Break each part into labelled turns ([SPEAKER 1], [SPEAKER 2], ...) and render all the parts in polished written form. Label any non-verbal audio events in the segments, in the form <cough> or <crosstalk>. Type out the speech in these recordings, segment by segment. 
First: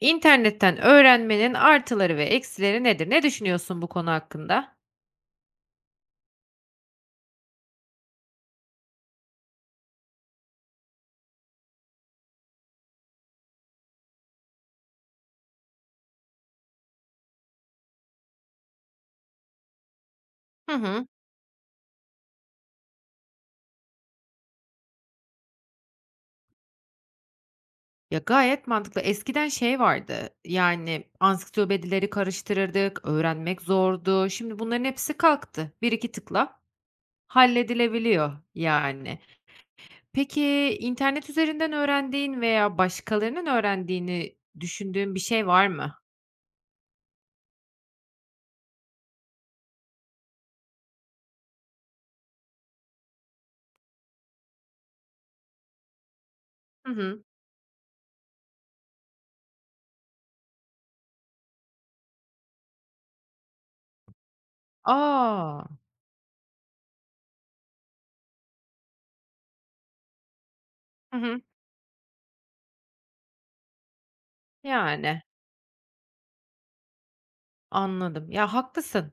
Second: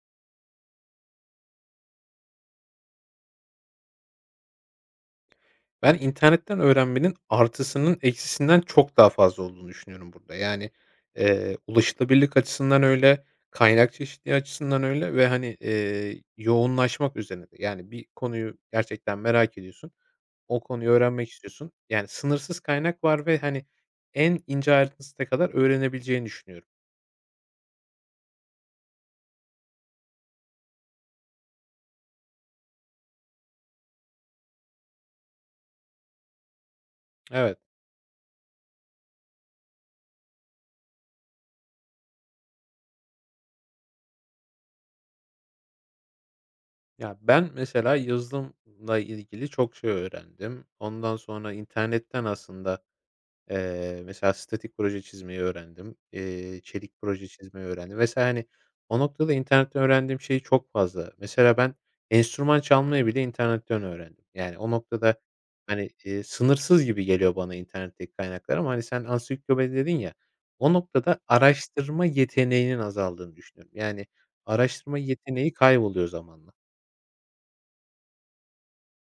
[SPEAKER 1] İnternetten öğrenmenin artıları ve eksileri nedir? Ne düşünüyorsun bu konu hakkında?
[SPEAKER 2] Ben internetten öğrenmenin artısının eksisinden çok daha fazla olduğunu düşünüyorum burada. Yani, ulaşılabilirlik açısından öyle, kaynak çeşitliliği açısından öyle ve, hani, yoğunlaşmak üzerine de. Yani bir konuyu gerçekten merak ediyorsun, o
[SPEAKER 1] Hı
[SPEAKER 2] konuyu
[SPEAKER 1] hı.
[SPEAKER 2] öğrenmek istiyorsun. Yani sınırsız kaynak var ve, hani, en ince ayrıntısına kadar öğrenebileceğini düşünüyorum.
[SPEAKER 1] Ya, gayet mantıklı. Eskiden şey vardı, yani, ansiklopedileri karıştırırdık, öğrenmek zordu. Şimdi bunların hepsi kalktı. Bir iki tıkla
[SPEAKER 2] Evet.
[SPEAKER 1] halledilebiliyor, yani. Peki, internet üzerinden öğrendiğin veya başkalarının öğrendiğini düşündüğün bir şey var mı?
[SPEAKER 2] Ya, ben mesela yazılımla ilgili çok şey öğrendim. Ondan sonra internetten aslında, mesela statik proje çizmeyi öğrendim. Çelik
[SPEAKER 1] Hı hı.
[SPEAKER 2] proje çizmeyi öğrendim. Mesela, hani, o noktada internetten öğrendiğim şey çok fazla. Mesela ben enstrüman çalmayı bile internetten öğrendim. Yani o noktada,
[SPEAKER 1] A!
[SPEAKER 2] hani, sınırsız gibi geliyor bana internetteki kaynaklar ama, hani, sen ansiklopedi dedin ya, o
[SPEAKER 1] Hı
[SPEAKER 2] noktada
[SPEAKER 1] hı.
[SPEAKER 2] araştırma yeteneğinin azaldığını düşünüyorum. Yani araştırma
[SPEAKER 1] Yani.
[SPEAKER 2] yeteneği kayboluyor zamanla.
[SPEAKER 1] Anladım. Ya, haklısın.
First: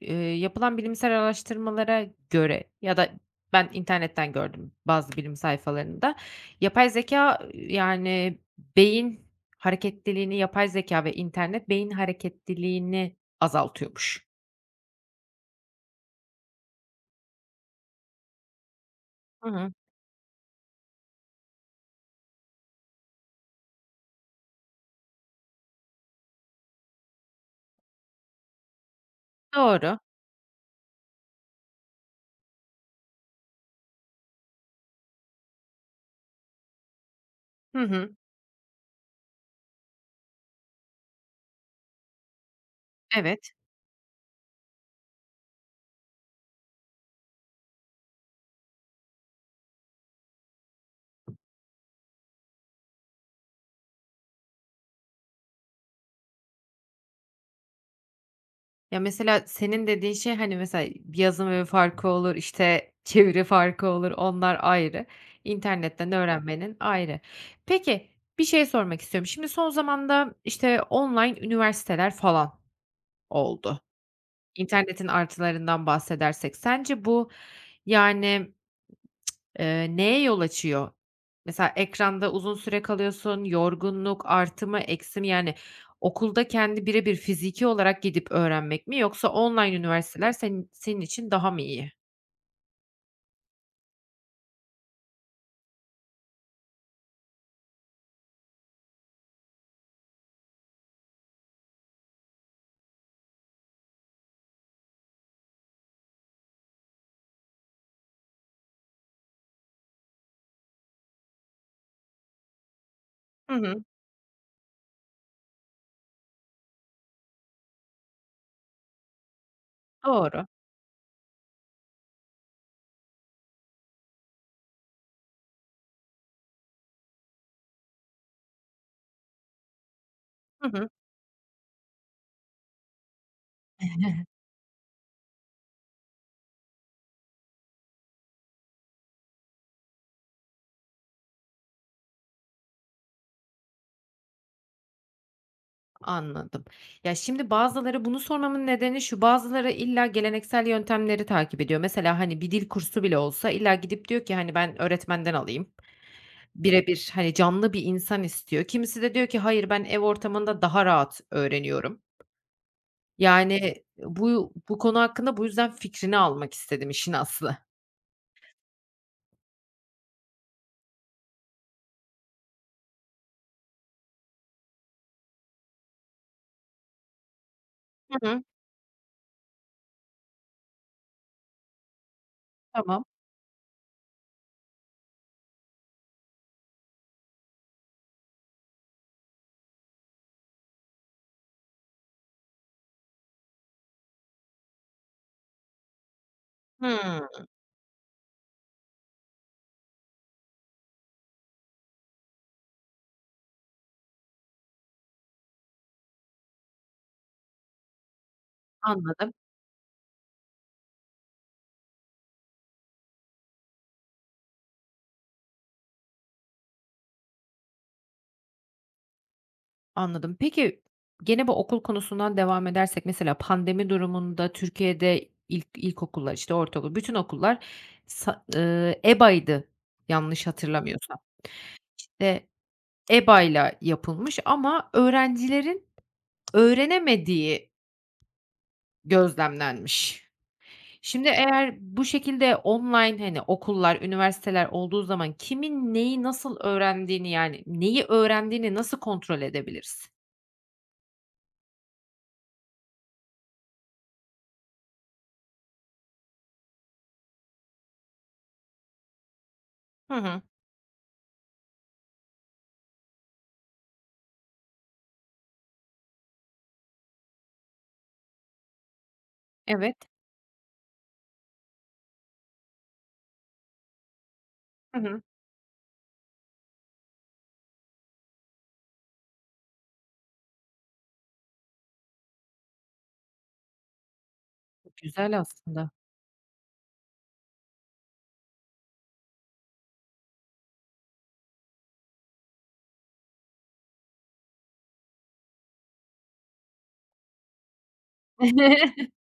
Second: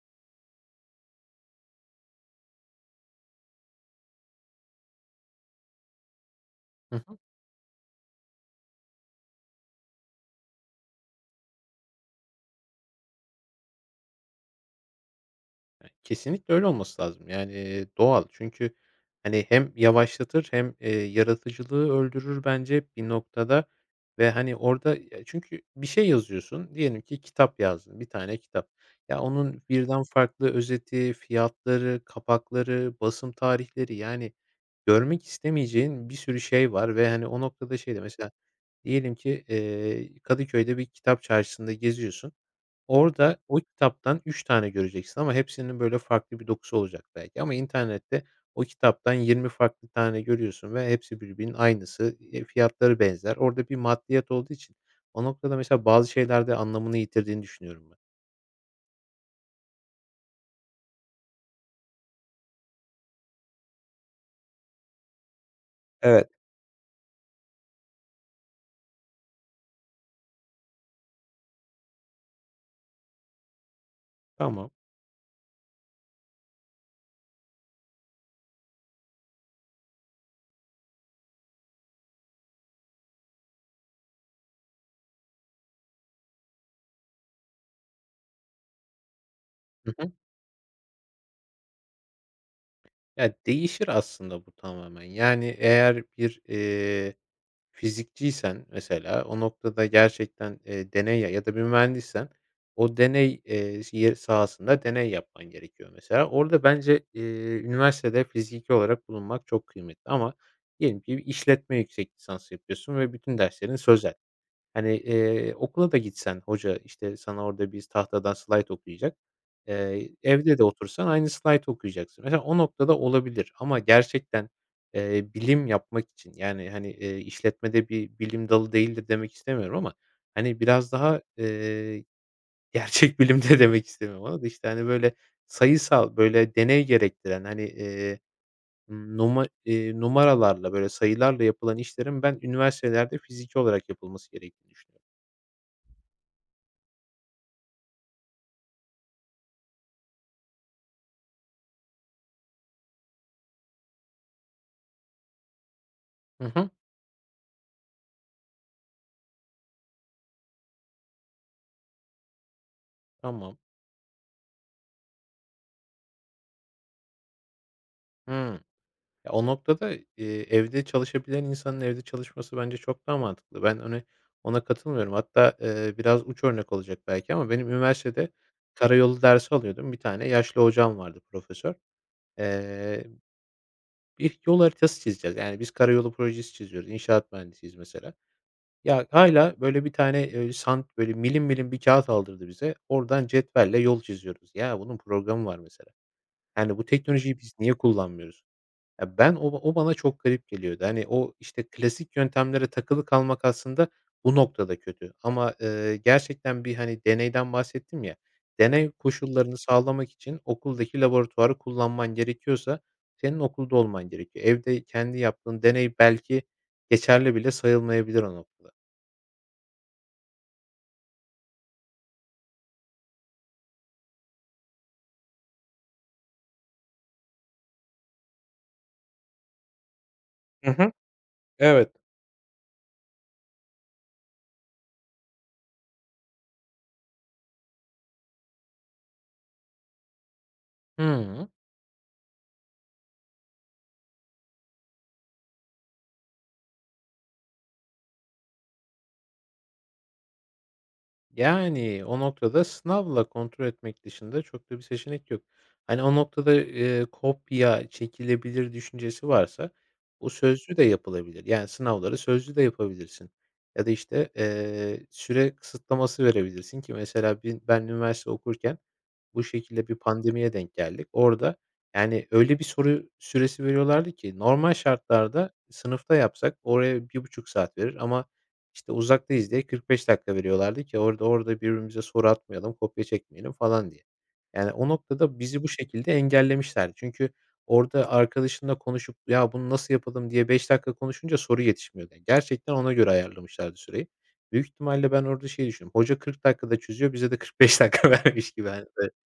[SPEAKER 1] Yapılan bilimsel araştırmalara göre ya da ben internetten gördüm bazı bilim sayfalarında. Yapay
[SPEAKER 2] Hıh.
[SPEAKER 1] zekâ, yani, beyin hareketliliğini yapay zekâ ve internet beyin hareketliliğini azaltıyormuş.
[SPEAKER 2] E, kesinlikle öyle olması lazım. Yani, doğal. Çünkü, hani,
[SPEAKER 1] Hı hı.
[SPEAKER 2] hem yavaşlatır hem, yaratıcılığı öldürür bence bir noktada ve, hani, orada ya, çünkü bir şey yazıyorsun. Diyelim ki kitap yazdın, bir tane kitap. Ya, onun
[SPEAKER 1] Doğru.
[SPEAKER 2] birden farklı özeti, fiyatları, kapakları, basım tarihleri, yani, görmek istemeyeceğin bir sürü şey var ve, hani, o noktada
[SPEAKER 1] Hı
[SPEAKER 2] şey de
[SPEAKER 1] hı.
[SPEAKER 2] mesela diyelim ki, Kadıköy'de bir kitap çarşısında geziyorsun. Orada
[SPEAKER 1] Evet.
[SPEAKER 2] o kitaptan 3 tane göreceksin ama hepsinin böyle farklı bir dokusu olacak belki ama internette o kitaptan 20 farklı tane görüyorsun ve hepsi birbirinin aynısı. Fiyatları benzer. Orada bir maddiyat olduğu için o noktada mesela bazı şeylerde anlamını yitirdiğini düşünüyorum ben.
[SPEAKER 1] Ya, mesela senin dediğin şey, hani, mesela yazım evi farkı olur, işte, çeviri farkı olur, onlar ayrı. İnternetten
[SPEAKER 2] Evet.
[SPEAKER 1] öğrenmenin ayrı. Peki, bir şey sormak istiyorum. Şimdi son zamanda, işte, online üniversiteler falan oldu.
[SPEAKER 2] Tamam.
[SPEAKER 1] İnternetin artılarından bahsedersek sence bu, yani, neye yol açıyor? Mesela ekranda uzun süre kalıyorsun, yorgunluk artı mı eksi mi? Yani okulda kendi birebir fiziki olarak gidip öğrenmek mi yoksa online
[SPEAKER 2] Hı hı.
[SPEAKER 1] üniversiteler senin için daha mı iyi?
[SPEAKER 2] Ya, değişir aslında bu tamamen. Yani eğer bir fizikçiysen mesela o noktada gerçekten, deney ya da bir mühendissen o deney, s sahasında deney yapman gerekiyor mesela. Orada bence, üniversitede fiziki olarak bulunmak çok kıymetli ama diyelim ki bir işletme yüksek lisansı yapıyorsun ve bütün
[SPEAKER 1] Hı hı.
[SPEAKER 2] derslerin sözel. Hani, okula da gitsen hoca, işte, sana orada bir tahtadan slayt okuyacak. Eee,
[SPEAKER 1] Doğru.
[SPEAKER 2] evde de otursan aynı slaytı okuyacaksın. Mesela o noktada olabilir ama gerçekten, bilim yapmak için, yani, hani, işletmede bir bilim dalı değildir demek istemiyorum ama, hani,
[SPEAKER 1] Hı hı.
[SPEAKER 2] biraz daha, <laughs> gerçek bilim de demek istemiyorum ona da, işte, hani, böyle sayısal, böyle deney gerektiren, hani, numaralarla, böyle sayılarla yapılan işlerin ben üniversitelerde fiziki olarak yapılması gerektiğini düşünüyorum.
[SPEAKER 1] Anladım. Ya, şimdi bazıları bunu sormamın nedeni şu, bazıları illa geleneksel yöntemleri takip ediyor. Mesela, hani, bir dil kursu bile olsa illa gidip diyor ki, hani, ben öğretmenden alayım.
[SPEAKER 2] Hı hı.
[SPEAKER 1] Birebir, hani, canlı bir insan istiyor. Kimisi de diyor ki, hayır ben ev ortamında daha rahat öğreniyorum. Yani,
[SPEAKER 2] Tamam.
[SPEAKER 1] bu konu hakkında bu yüzden fikrini almak istedim işin aslı.
[SPEAKER 2] Hımm. Ya, o noktada, evde çalışabilen insanın evde çalışması bence çok daha mantıklı. Ben, hani, ona katılmıyorum. Hatta, biraz uç örnek olacak belki ama benim
[SPEAKER 1] Hı
[SPEAKER 2] üniversitede
[SPEAKER 1] hı.
[SPEAKER 2] karayolu dersi alıyordum. Bir tane yaşlı hocam vardı, profesör.
[SPEAKER 1] Tamam.
[SPEAKER 2] Eee, bir yol haritası çizeceğiz. Yani, biz karayolu projesi çiziyoruz. İnşaat mühendisiyiz mesela. Ya, hâlâ, böyle, bir tane, sant böyle, milim milim bir kâğıt aldırdı bize. Oradan cetvelle yol çiziyoruz. Ya, bunun programı var mesela. Yani, bu
[SPEAKER 1] Hımm.
[SPEAKER 2] teknolojiyi biz niye kullanmıyoruz? Ya, ben o bana çok garip geliyordu. Hani, o, işte, klasik yöntemlere takılı kalmak aslında bu noktada kötü ama, gerçekten bir, hani, deneyden bahsettim ya, deney
[SPEAKER 1] Anladım,
[SPEAKER 2] koşullarını sağlamak için okuldaki laboratuvarı kullanman gerekiyorsa senin okulda olman gerekiyor. Evde kendi yaptığın deney belki geçerli bile sayılmayabilir o noktada.
[SPEAKER 1] anladım. Peki, gene bu okul konusundan devam edersek mesela pandemi durumunda Türkiye'de ilkokullar, işte, ortaokul, bütün okullar, sa EBA'ydı yanlış
[SPEAKER 2] Hı hı.
[SPEAKER 1] hatırlamıyorsam.
[SPEAKER 2] Evet.
[SPEAKER 1] İşte, EBA'yla yapılmış ama öğrencilerin öğrenemediği gözlemlenmiş. Şimdi
[SPEAKER 2] Hıı.
[SPEAKER 1] eğer bu şekilde online, hani, okullar, üniversiteler olduğu zaman kimin neyi nasıl öğrendiğini, yani, neyi öğrendiğini nasıl kontrol edebiliriz?
[SPEAKER 2] Yani, o noktada sınavla kontrol etmek dışında çok da bir seçenek yok. Hani, o noktada, kopya çekilebilir düşüncesi varsa
[SPEAKER 1] Hı
[SPEAKER 2] bu
[SPEAKER 1] hı.
[SPEAKER 2] sözlü de yapılabilir. Yani, sınavları sözlü de yapabilirsin ya da, işte, süre kısıtlaması verebilirsin ki mesela ben üniversite okurken bu şekilde bir
[SPEAKER 1] Evet.
[SPEAKER 2] pandemiye denk geldik. Orada, yani, öyle bir soru süresi veriyorlardı ki normal
[SPEAKER 1] Hı hı.
[SPEAKER 2] şartlarda sınıfta yapsak oraya 1,5 saat verir ama, işte, uzaktayız diye 45 dakika veriyorlardı ki orada birbirimize soru atmayalım, kopya çekmeyelim falan diye. Yani, o
[SPEAKER 1] Güzel
[SPEAKER 2] noktada bizi bu
[SPEAKER 1] aslında.
[SPEAKER 2] şekilde engellemişlerdi. Çünkü orada arkadaşınla konuşup, "Ya, bunu nasıl yapalım?" diye 5 dakika konuşunca soru yetişmiyordu. Yani gerçekten ona göre ayarlamışlardı süreyi. Büyük ihtimalle ben orada şey düşünüyorum: hoca 40 dakikada çözüyor, bize de 45 dakika <laughs> vermiş gibi. hani,
[SPEAKER 1] <laughs>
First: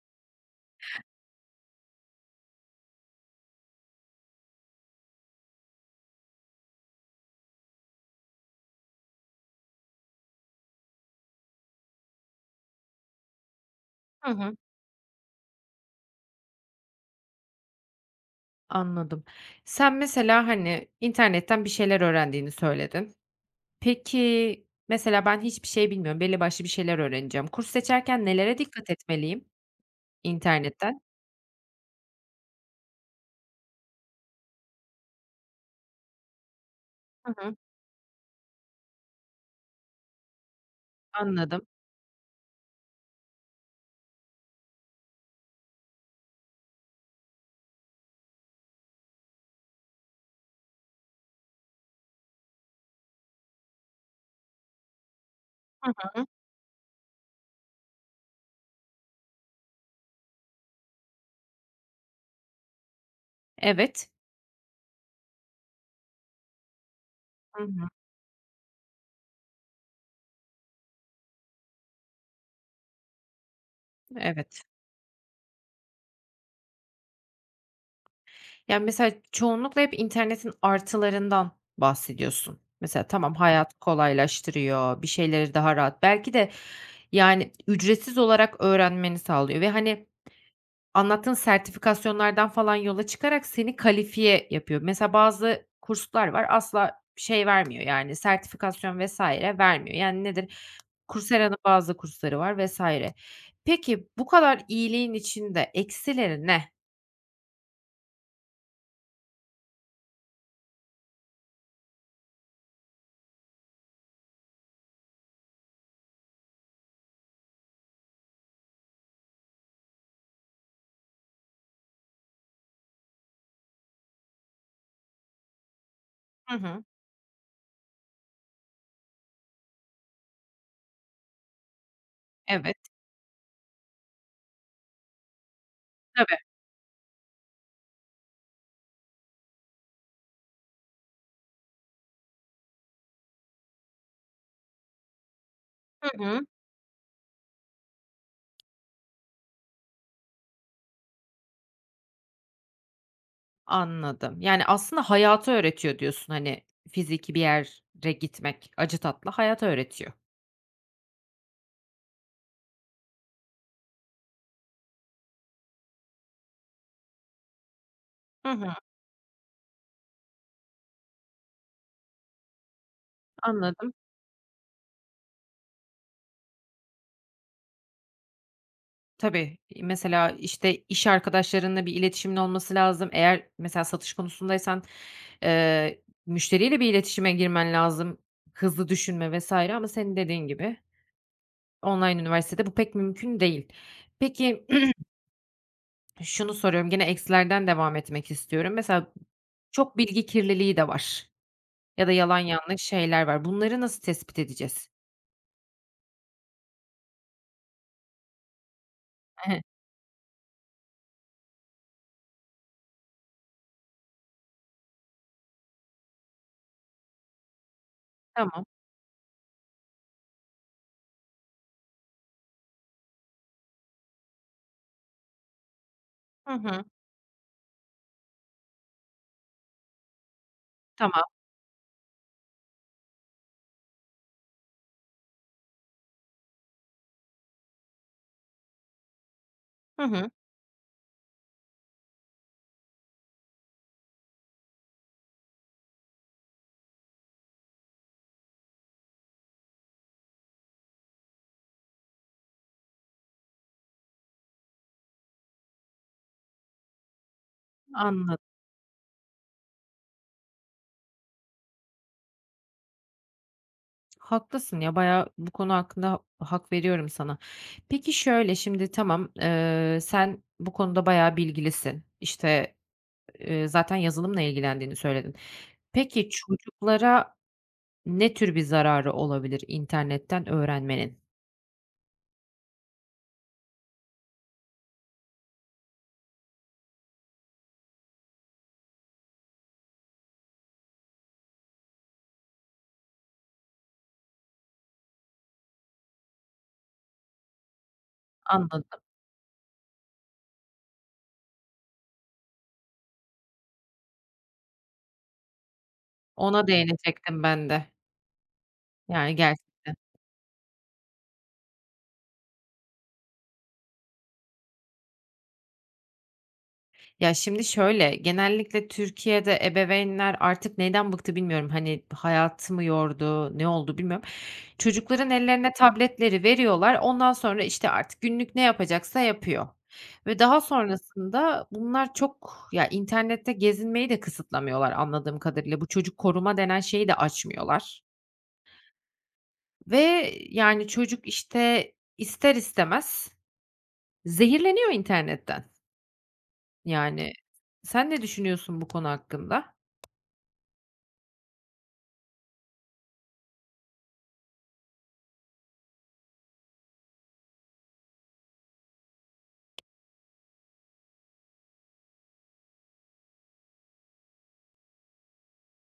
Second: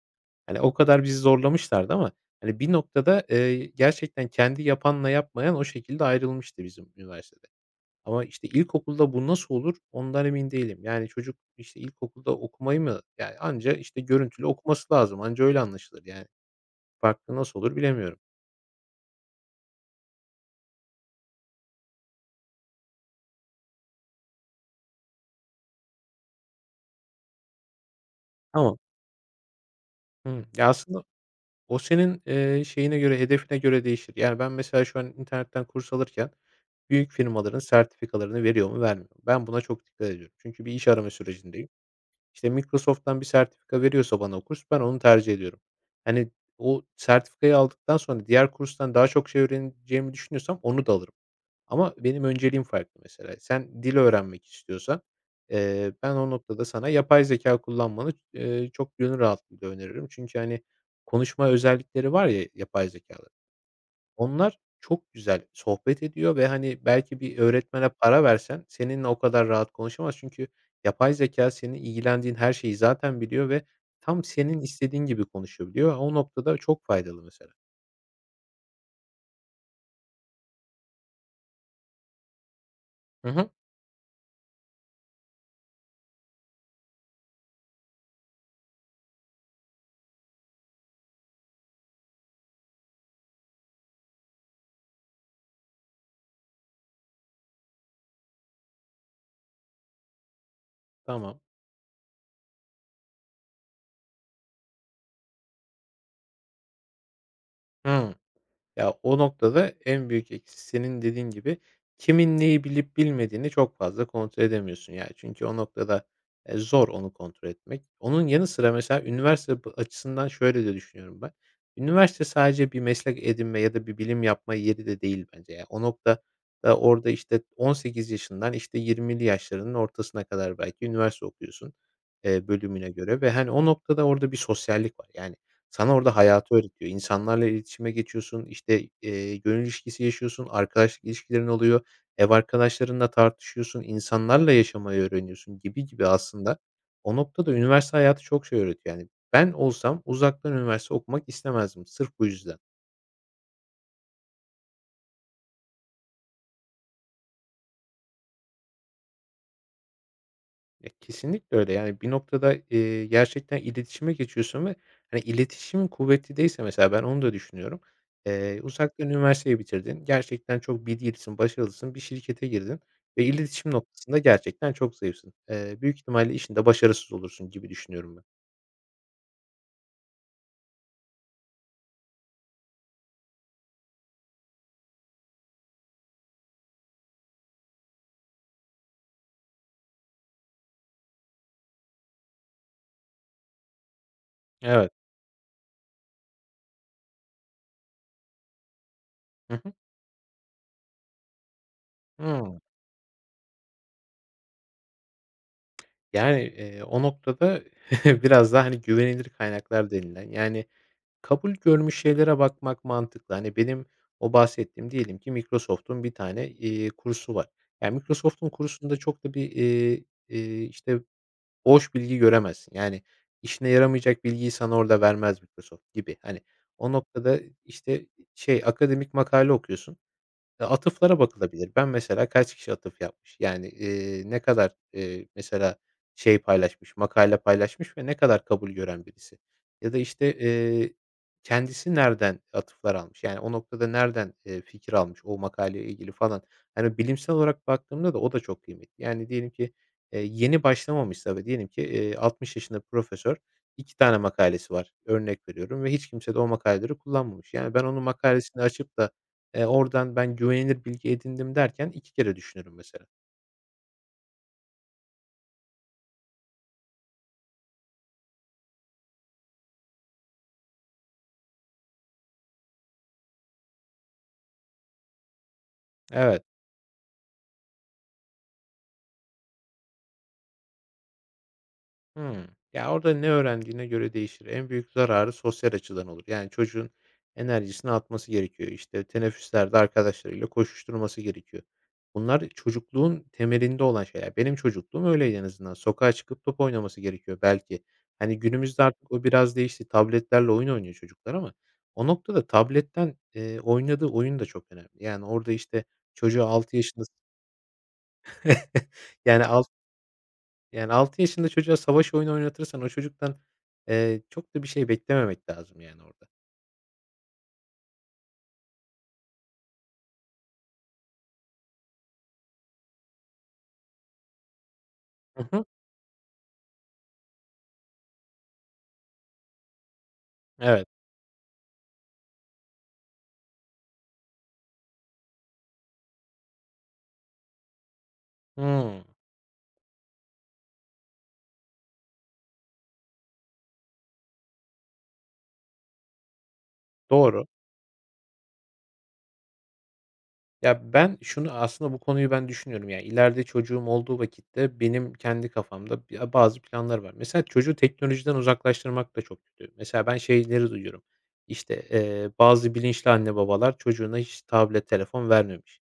[SPEAKER 2] Hani, o kadar bizi zorlamışlardı ama, hani, bir noktada, gerçekten kendi yapanla yapmayan o şekilde ayrılmıştı bizim üniversitede. Ama, işte, ilkokulda bu nasıl olur ondan emin değilim. Yani, çocuk, işte, ilkokulda okumayı mı yani, anca, işte,
[SPEAKER 1] Hı
[SPEAKER 2] görüntülü
[SPEAKER 1] hı.
[SPEAKER 2] okuması lazım. Anca öyle anlaşılır yani. Farklı nasıl olur bilemiyorum
[SPEAKER 1] Anladım. Sen mesela, hani, internetten bir şeyler öğrendiğini söyledin. Peki, mesela ben hiçbir şey bilmiyorum, belli başlı bir şeyler öğreneceğim. Kurs seçerken nelere
[SPEAKER 2] ama.
[SPEAKER 1] dikkat etmeliyim
[SPEAKER 2] Hımm. Ya,
[SPEAKER 1] internetten?
[SPEAKER 2] aslında o senin, şeyine göre, hedefine göre değişir. Yani, ben mesela şu an internetten kurs alırken büyük
[SPEAKER 1] Hı hı.
[SPEAKER 2] firmaların sertifikalarını veriyor mu, vermiyor mu? Ben buna çok dikkat ediyorum. Çünkü bir iş arama
[SPEAKER 1] Anladım.
[SPEAKER 2] sürecindeyim. İşte, Microsoft'tan bir sertifika veriyorsa bana o kurs, ben onu tercih ediyorum. Hani, o sertifikayı aldıktan sonra diğer kurstan daha çok şey öğreneceğimi düşünüyorsam onu da alırım. Ama benim önceliğim farklı mesela. Sen dil öğrenmek istiyorsan,
[SPEAKER 1] Hı
[SPEAKER 2] ben
[SPEAKER 1] hı.
[SPEAKER 2] o noktada sana yapay zeka kullanmanı, çok gönül rahatlığıyla öneririm. Çünkü, hani, konuşma özellikleri var ya yapay zekâda.
[SPEAKER 1] Evet.
[SPEAKER 2] Onlar çok güzel sohbet ediyor ve, hani, belki bir
[SPEAKER 1] Hı hı.
[SPEAKER 2] öğretmene para versen seninle o kadar rahat konuşamaz. Çünkü yapay zekâ senin ilgilendiğin her şeyi zaten biliyor ve tam senin
[SPEAKER 1] Evet.
[SPEAKER 2] istediğin gibi konuşabiliyor. O noktada çok faydalı mesela.
[SPEAKER 1] Yani mesela çoğunlukla hep internetin artılarından bahsediyorsun. Mesela
[SPEAKER 2] Hı
[SPEAKER 1] tamam,
[SPEAKER 2] hı.
[SPEAKER 1] hayatı kolaylaştırıyor, bir şeyleri daha rahat belki de, yani, ücretsiz olarak öğrenmeni sağlıyor ve, hani, anlattığın sertifikasyonlardan falan yola çıkarak seni kalifiye yapıyor. Mesela bazı kurslar var, asla şey vermiyor, yani, sertifikasyon vesaire vermiyor. Yani, nedir?
[SPEAKER 2] Tamam.
[SPEAKER 1] Coursera'nın bazı kursları var vesaire. Peki, bu kadar iyiliğin içinde eksileri ne?
[SPEAKER 2] Hıı. Ya, o noktada en büyük eksi senin dediğin gibi kimin neyi bilip bilmediğini çok fazla kontrol edemiyorsun. Ya, çünkü o noktada, zor onu kontrol etmek. Onun yanı sıra mesela üniversite b açısından şöyle de düşünüyorum ben. Üniversite sadece bir meslek edinme ya da bir bilim yapma yeri de değil bence. Ya, o noktada
[SPEAKER 1] Hı hı.
[SPEAKER 2] orada, işte, 18 yaşından, işte, 20'li yaşlarının ortasına kadar belki üniversite okuyorsun,
[SPEAKER 1] Evet.
[SPEAKER 2] bölümüne göre ve, hani, o noktada orada bir sosyallik var. Yani sana orada
[SPEAKER 1] Tabii.
[SPEAKER 2] hayatı öğretiyor. İnsanlarla iletişime geçiyorsun, işte, gönül ilişkisi yaşıyorsun, arkadaşlık ilişkilerin oluyor, ev arkadaşlarınla tartışıyorsun, insanlarla yaşamayı öğreniyorsun gibi gibi
[SPEAKER 1] Hı hı.
[SPEAKER 2] aslında. O noktada üniversite hayatı çok şey öğretiyor. Yani ben olsam uzaktan üniversite okumak istemezdim sırf bu yüzden.
[SPEAKER 1] Anladım. Yani, aslında hayatı öğretiyor diyorsun, hani, fiziki bir yere gitmek acı tatlı hayatı öğretiyor.
[SPEAKER 2] Ya, kesinlikle öyle. Yani, bir noktada, gerçekten iletişime geçiyorsun ve, hani, iletişimin kuvvetli değilse mesela ben onu da düşünüyorum.
[SPEAKER 1] Hı
[SPEAKER 2] Eee,
[SPEAKER 1] hı,
[SPEAKER 2] uzaktan üniversiteyi bitirdin. Gerçekten çok bilgilisin, başarılısın. Bir şirkete girdin ve iletişim
[SPEAKER 1] anladım.
[SPEAKER 2] noktasında gerçekten çok zayıfsın. Büyük ihtimalle işinde başarısız olursun gibi düşünüyorum ben.
[SPEAKER 1] Tabii, mesela, işte, iş arkadaşlarınla bir iletişimin olması lazım. Eğer mesela satış konusundaysan, müşteriyle bir iletişime girmen lazım. Hızlı düşünme vesaire. Ama senin dediğin gibi online üniversitede bu pek mümkün değil. Peki,
[SPEAKER 2] Evet.
[SPEAKER 1] <clears throat> şunu soruyorum, gene eksilerden devam etmek istiyorum. Mesela
[SPEAKER 2] Hı hı.
[SPEAKER 1] çok bilgi kirliliği de var. Ya da yalan
[SPEAKER 2] Hımm.
[SPEAKER 1] yanlış şeyler var. Bunları nasıl tespit edeceğiz?
[SPEAKER 2] Yani, o noktada <laughs> biraz daha, hani, güvenilir
[SPEAKER 1] Ehe,
[SPEAKER 2] kaynaklar denilen, yani kabul görmüş şeylere bakmak mantıklı. Hani, benim o bahsettiğim diyelim ki Microsoft'un bir tane, kursu var. Yani, Microsoft'un
[SPEAKER 1] tamam.
[SPEAKER 2] kursunda çok da bir, işte, boş bilgi göremezsin. Yani, işine yaramayacak bilgiyi sana orada vermez Microsoft gibi. Hani,
[SPEAKER 1] Hı hı.
[SPEAKER 2] o noktada, işte, şey, akademik makale okuyorsun. E, atıflara
[SPEAKER 1] Tamam.
[SPEAKER 2] bakılabilir. Ben mesela kaç kişi atıf yapmış? Yani, ne kadar, mesela şey paylaşmış, makale paylaşmış ve ne kadar kabul gören birisi? Ya da,
[SPEAKER 1] Hı hı.
[SPEAKER 2] işte, kendisi nereden atıflar almış? Yani o noktada nereden, fikir almış o makaleyle ilgili falan? Hani bilimsel olarak baktığımda da o da çok kıymetli. Yani diyelim ki, yeni başlamamışsa ve diyelim ki, 60 yaşında profesör 2 tane makalesi var, örnek veriyorum ve hiç kimse de o makaleleri kullanmamış. Yani ben onun
[SPEAKER 1] Anladım.
[SPEAKER 2] makalesini açıp da, oradan ben güvenilir bilgi edindim derken 2 kere düşünürüm mesela.
[SPEAKER 1] Haklısın ya, bayağı bu konu hakkında hak veriyorum sana. Peki şöyle, şimdi tamam, sen bu konuda bayağı bilgilisin. İşte, zaten yazılımla ilgilendiğini söyledin. Peki
[SPEAKER 2] Evet.
[SPEAKER 1] çocuklara ne tür bir zararı olabilir internetten öğrenmenin?
[SPEAKER 2] Hımm. Ya, orada ne öğrendiğine göre değişir. En büyük zararı sosyal açıdan olur. Yani, çocuğun enerjisini atması gerekiyor. İşte, teneffüslerde arkadaşlarıyla koşuşturması gerekiyor. Bunlar çocukluğun temelinde olan şeyler. Benim çocukluğum öyleydi en azından. Sokağa çıkıp top oynaması gerekiyor belki. Hani, günümüzde
[SPEAKER 1] Anladım.
[SPEAKER 2] artık o biraz değişti. Tabletlerle oyun oynuyor çocuklar ama o noktada tabletten, oynadığı oyun da çok önemli. Yani, orada, işte, çocuğa
[SPEAKER 1] Ona
[SPEAKER 2] 6 yaşında
[SPEAKER 1] değinecektim ben de.
[SPEAKER 2] <laughs>
[SPEAKER 1] Yani
[SPEAKER 2] Yani, alt
[SPEAKER 1] gerçekten.
[SPEAKER 2] yani, 6 yaşında çocuğa savaş oyunu oynatırsan o çocuktan, çok da bir şey beklememek lazım yani orada.
[SPEAKER 1] Ya, şimdi şöyle, genellikle Türkiye'de ebeveynler artık neyden bıktı bilmiyorum. Hani, hayatı mı yordu, ne oldu bilmiyorum. Çocukların
[SPEAKER 2] Hı hı.
[SPEAKER 1] ellerine tabletleri veriyorlar. Ondan sonra, işte, artık günlük ne yapacaksa yapıyor ve daha
[SPEAKER 2] Evet.
[SPEAKER 1] sonrasında bunlar çok ya, internette gezinmeyi de kısıtlamıyorlar anladığım kadarıyla. Bu çocuk koruma denen şeyi de açmıyorlar
[SPEAKER 2] Hımm.
[SPEAKER 1] ve, yani, çocuk, işte, ister istemez zehirleniyor internetten. Yani,
[SPEAKER 2] Doğru.
[SPEAKER 1] sen ne düşünüyorsun bu konu hakkında?
[SPEAKER 2] Ya, ben şunu aslında bu konuyu ben düşünüyorum. Ya, ileride çocuğum olduğu vakitte benim kendi kafamda bazı planlar var. Mesela çocuğu teknolojiden uzaklaştırmak da çok kötü. Mesela ben şeyleri duyuyorum. İşte, bazı bilinçli anne babalar çocuğuna hiç tablet, telefon vermemiş.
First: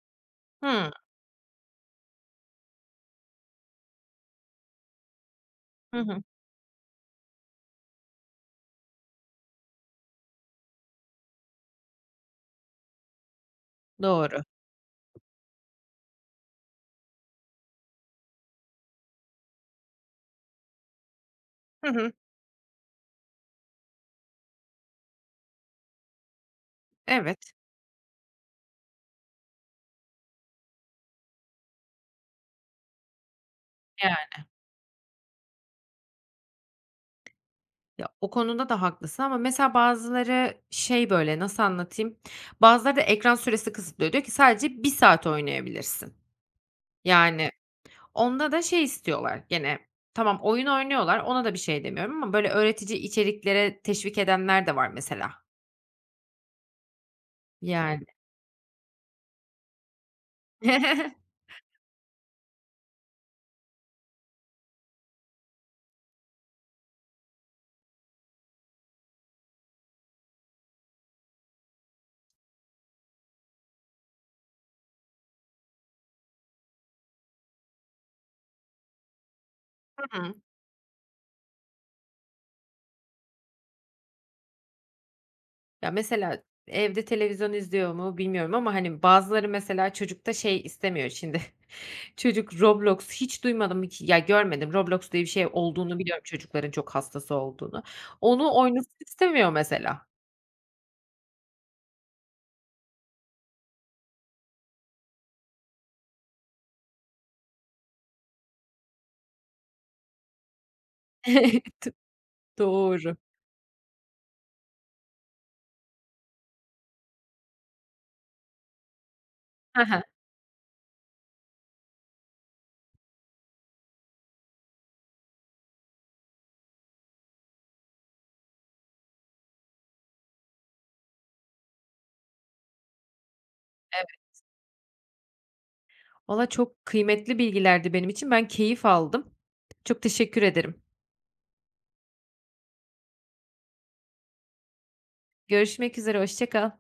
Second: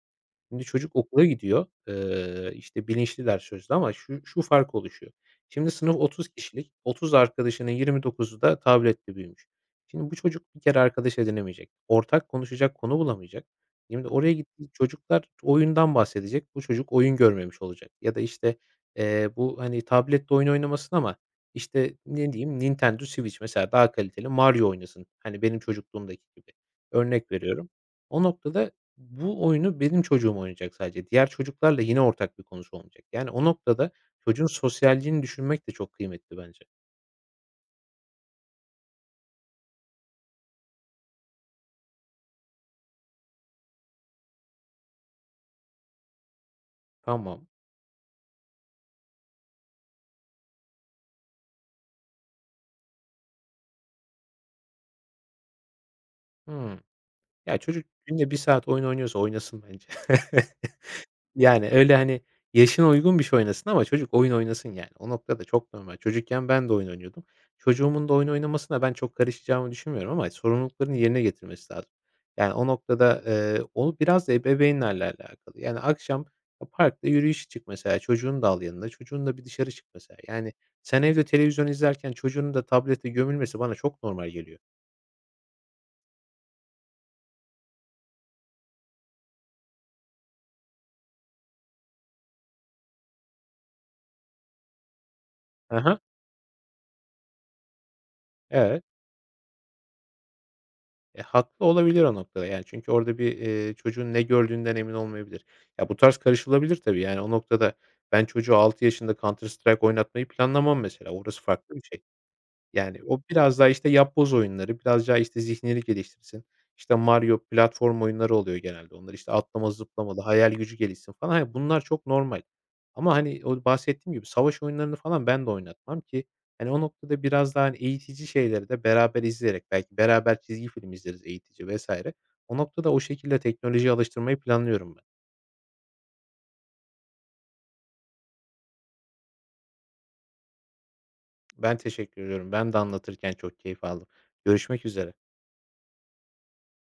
[SPEAKER 2] Şimdi
[SPEAKER 1] Hıı.
[SPEAKER 2] çocuk okula gidiyor. İşte, bilinçliler sözlü ama şu şu fark oluşuyor. Şimdi sınıf
[SPEAKER 1] Hı hı.
[SPEAKER 2] 30 kişilik, 30 arkadaşının 29'u da tabletle büyümüş. Şimdi bu çocuk bir kere arkadaş edinemeyecek. Ortak konuşacak konu bulamayacak. Şimdi oraya
[SPEAKER 1] Doğru.
[SPEAKER 2] gittiği çocuklar oyundan bahsedecek. Bu çocuk oyun görmemiş olacak ya da, işte, bu, hani, tablette oyun oynamasın ama,
[SPEAKER 1] Hı
[SPEAKER 2] işte,
[SPEAKER 1] hı.
[SPEAKER 2] ne diyeyim, Nintendo Switch mesela daha kaliteli Mario oynasın. Hani, benim çocukluğumdaki gibi. Örnek
[SPEAKER 1] Evet.
[SPEAKER 2] veriyorum. O noktada bu oyunu benim çocuğum oynayacak sadece. Diğer çocuklarla yine ortak bir konusu olmayacak. Yani o noktada
[SPEAKER 1] Yani.
[SPEAKER 2] çocuğun sosyalliğini düşünmek de çok kıymetli bence.
[SPEAKER 1] Ya, o konuda da haklısın ama mesela bazıları şey, böyle, nasıl anlatayım? Bazıları da ekran süresi kısıtlıyor. Diyor ki sadece bir saat oynayabilirsin.
[SPEAKER 2] Tamam.
[SPEAKER 1] Yani onda da şey istiyorlar gene, tamam oyun oynuyorlar, ona da bir şey demiyorum ama böyle öğretici içeriklere teşvik edenler de var mesela.
[SPEAKER 2] Hımm. Ya, çocuk
[SPEAKER 1] Yani.
[SPEAKER 2] günde bir saat oyun oynuyorsa oynasın bence. <laughs>
[SPEAKER 1] <laughs>
[SPEAKER 2] Yani, öyle, hani, yaşına uygun bir şey oynasın ama çocuk oyun oynasın yani. O noktada çok normal. Çocukken ben de oyun oynuyordum. Çocuğumun da oyun oynamasına ben çok karışacağımı düşünmüyorum ama sorumluluklarını yerine getirmesi lazım. Yani, o noktada, o biraz da ebeveynlerle alakalı. Yani, akşam parkta yürüyüşe çık mesela, çocuğunu da al yanında çocuğun da bir dışarı çık mesela.
[SPEAKER 1] Hı.
[SPEAKER 2] Yani, sen evde televizyon izlerken çocuğunun da tablete gömülmesi bana çok normal geliyor.
[SPEAKER 1] Ya, mesela evde televizyon izliyor mu bilmiyorum ama, hani, bazıları mesela çocukta şey istemiyor şimdi. Çocuk Roblox hiç duymadım, hiç ya görmedim. Roblox diye bir şey olduğunu
[SPEAKER 2] Hı.
[SPEAKER 1] biliyorum, çocukların çok hastası olduğunu. Onu
[SPEAKER 2] Evet.
[SPEAKER 1] oynasın istemiyor mesela.
[SPEAKER 2] E, haklı olabilir o noktada, yani, çünkü orada bir, çocuğun ne gördüğünden emin olmayabilir. Ya, bu tarz karışılabilir tabii, yani, o noktada ben çocuğu 6 yaşında Counter Strike oynatmayı planlamam mesela. Orası farklı bir
[SPEAKER 1] D
[SPEAKER 2] şey. Yani,
[SPEAKER 1] doğru.
[SPEAKER 2] o biraz daha, işte, yapboz oyunları, biraz daha, işte, zihnini geliştirsin. İşte, Mario platform oyunları oluyor genelde. Onlar, işte, atlamalı,
[SPEAKER 1] Hı hı,
[SPEAKER 2] zıplamalı, hayal gücü gelişsin falan. Hani, bunlar çok normal ama, hani, o bahsettiğim gibi savaş oyunlarını falan ben de oynatmam ki, hani, o noktada biraz daha, hani, eğitici şeyleri de beraber izleyerek, belki beraber çizgi film izleriz eğitici vesaire. O noktada o şekilde teknolojiye
[SPEAKER 1] evet.
[SPEAKER 2] alıştırmayı planlıyorum ben.
[SPEAKER 1] Valla çok kıymetli bilgilerdi benim için. Ben keyif aldım. Çok teşekkür ederim.
[SPEAKER 2] Ben teşekkür ediyorum. Ben de anlatırken çok keyif aldım. Görüşmek üzere.
[SPEAKER 1] Görüşmek üzere, hoşça kal.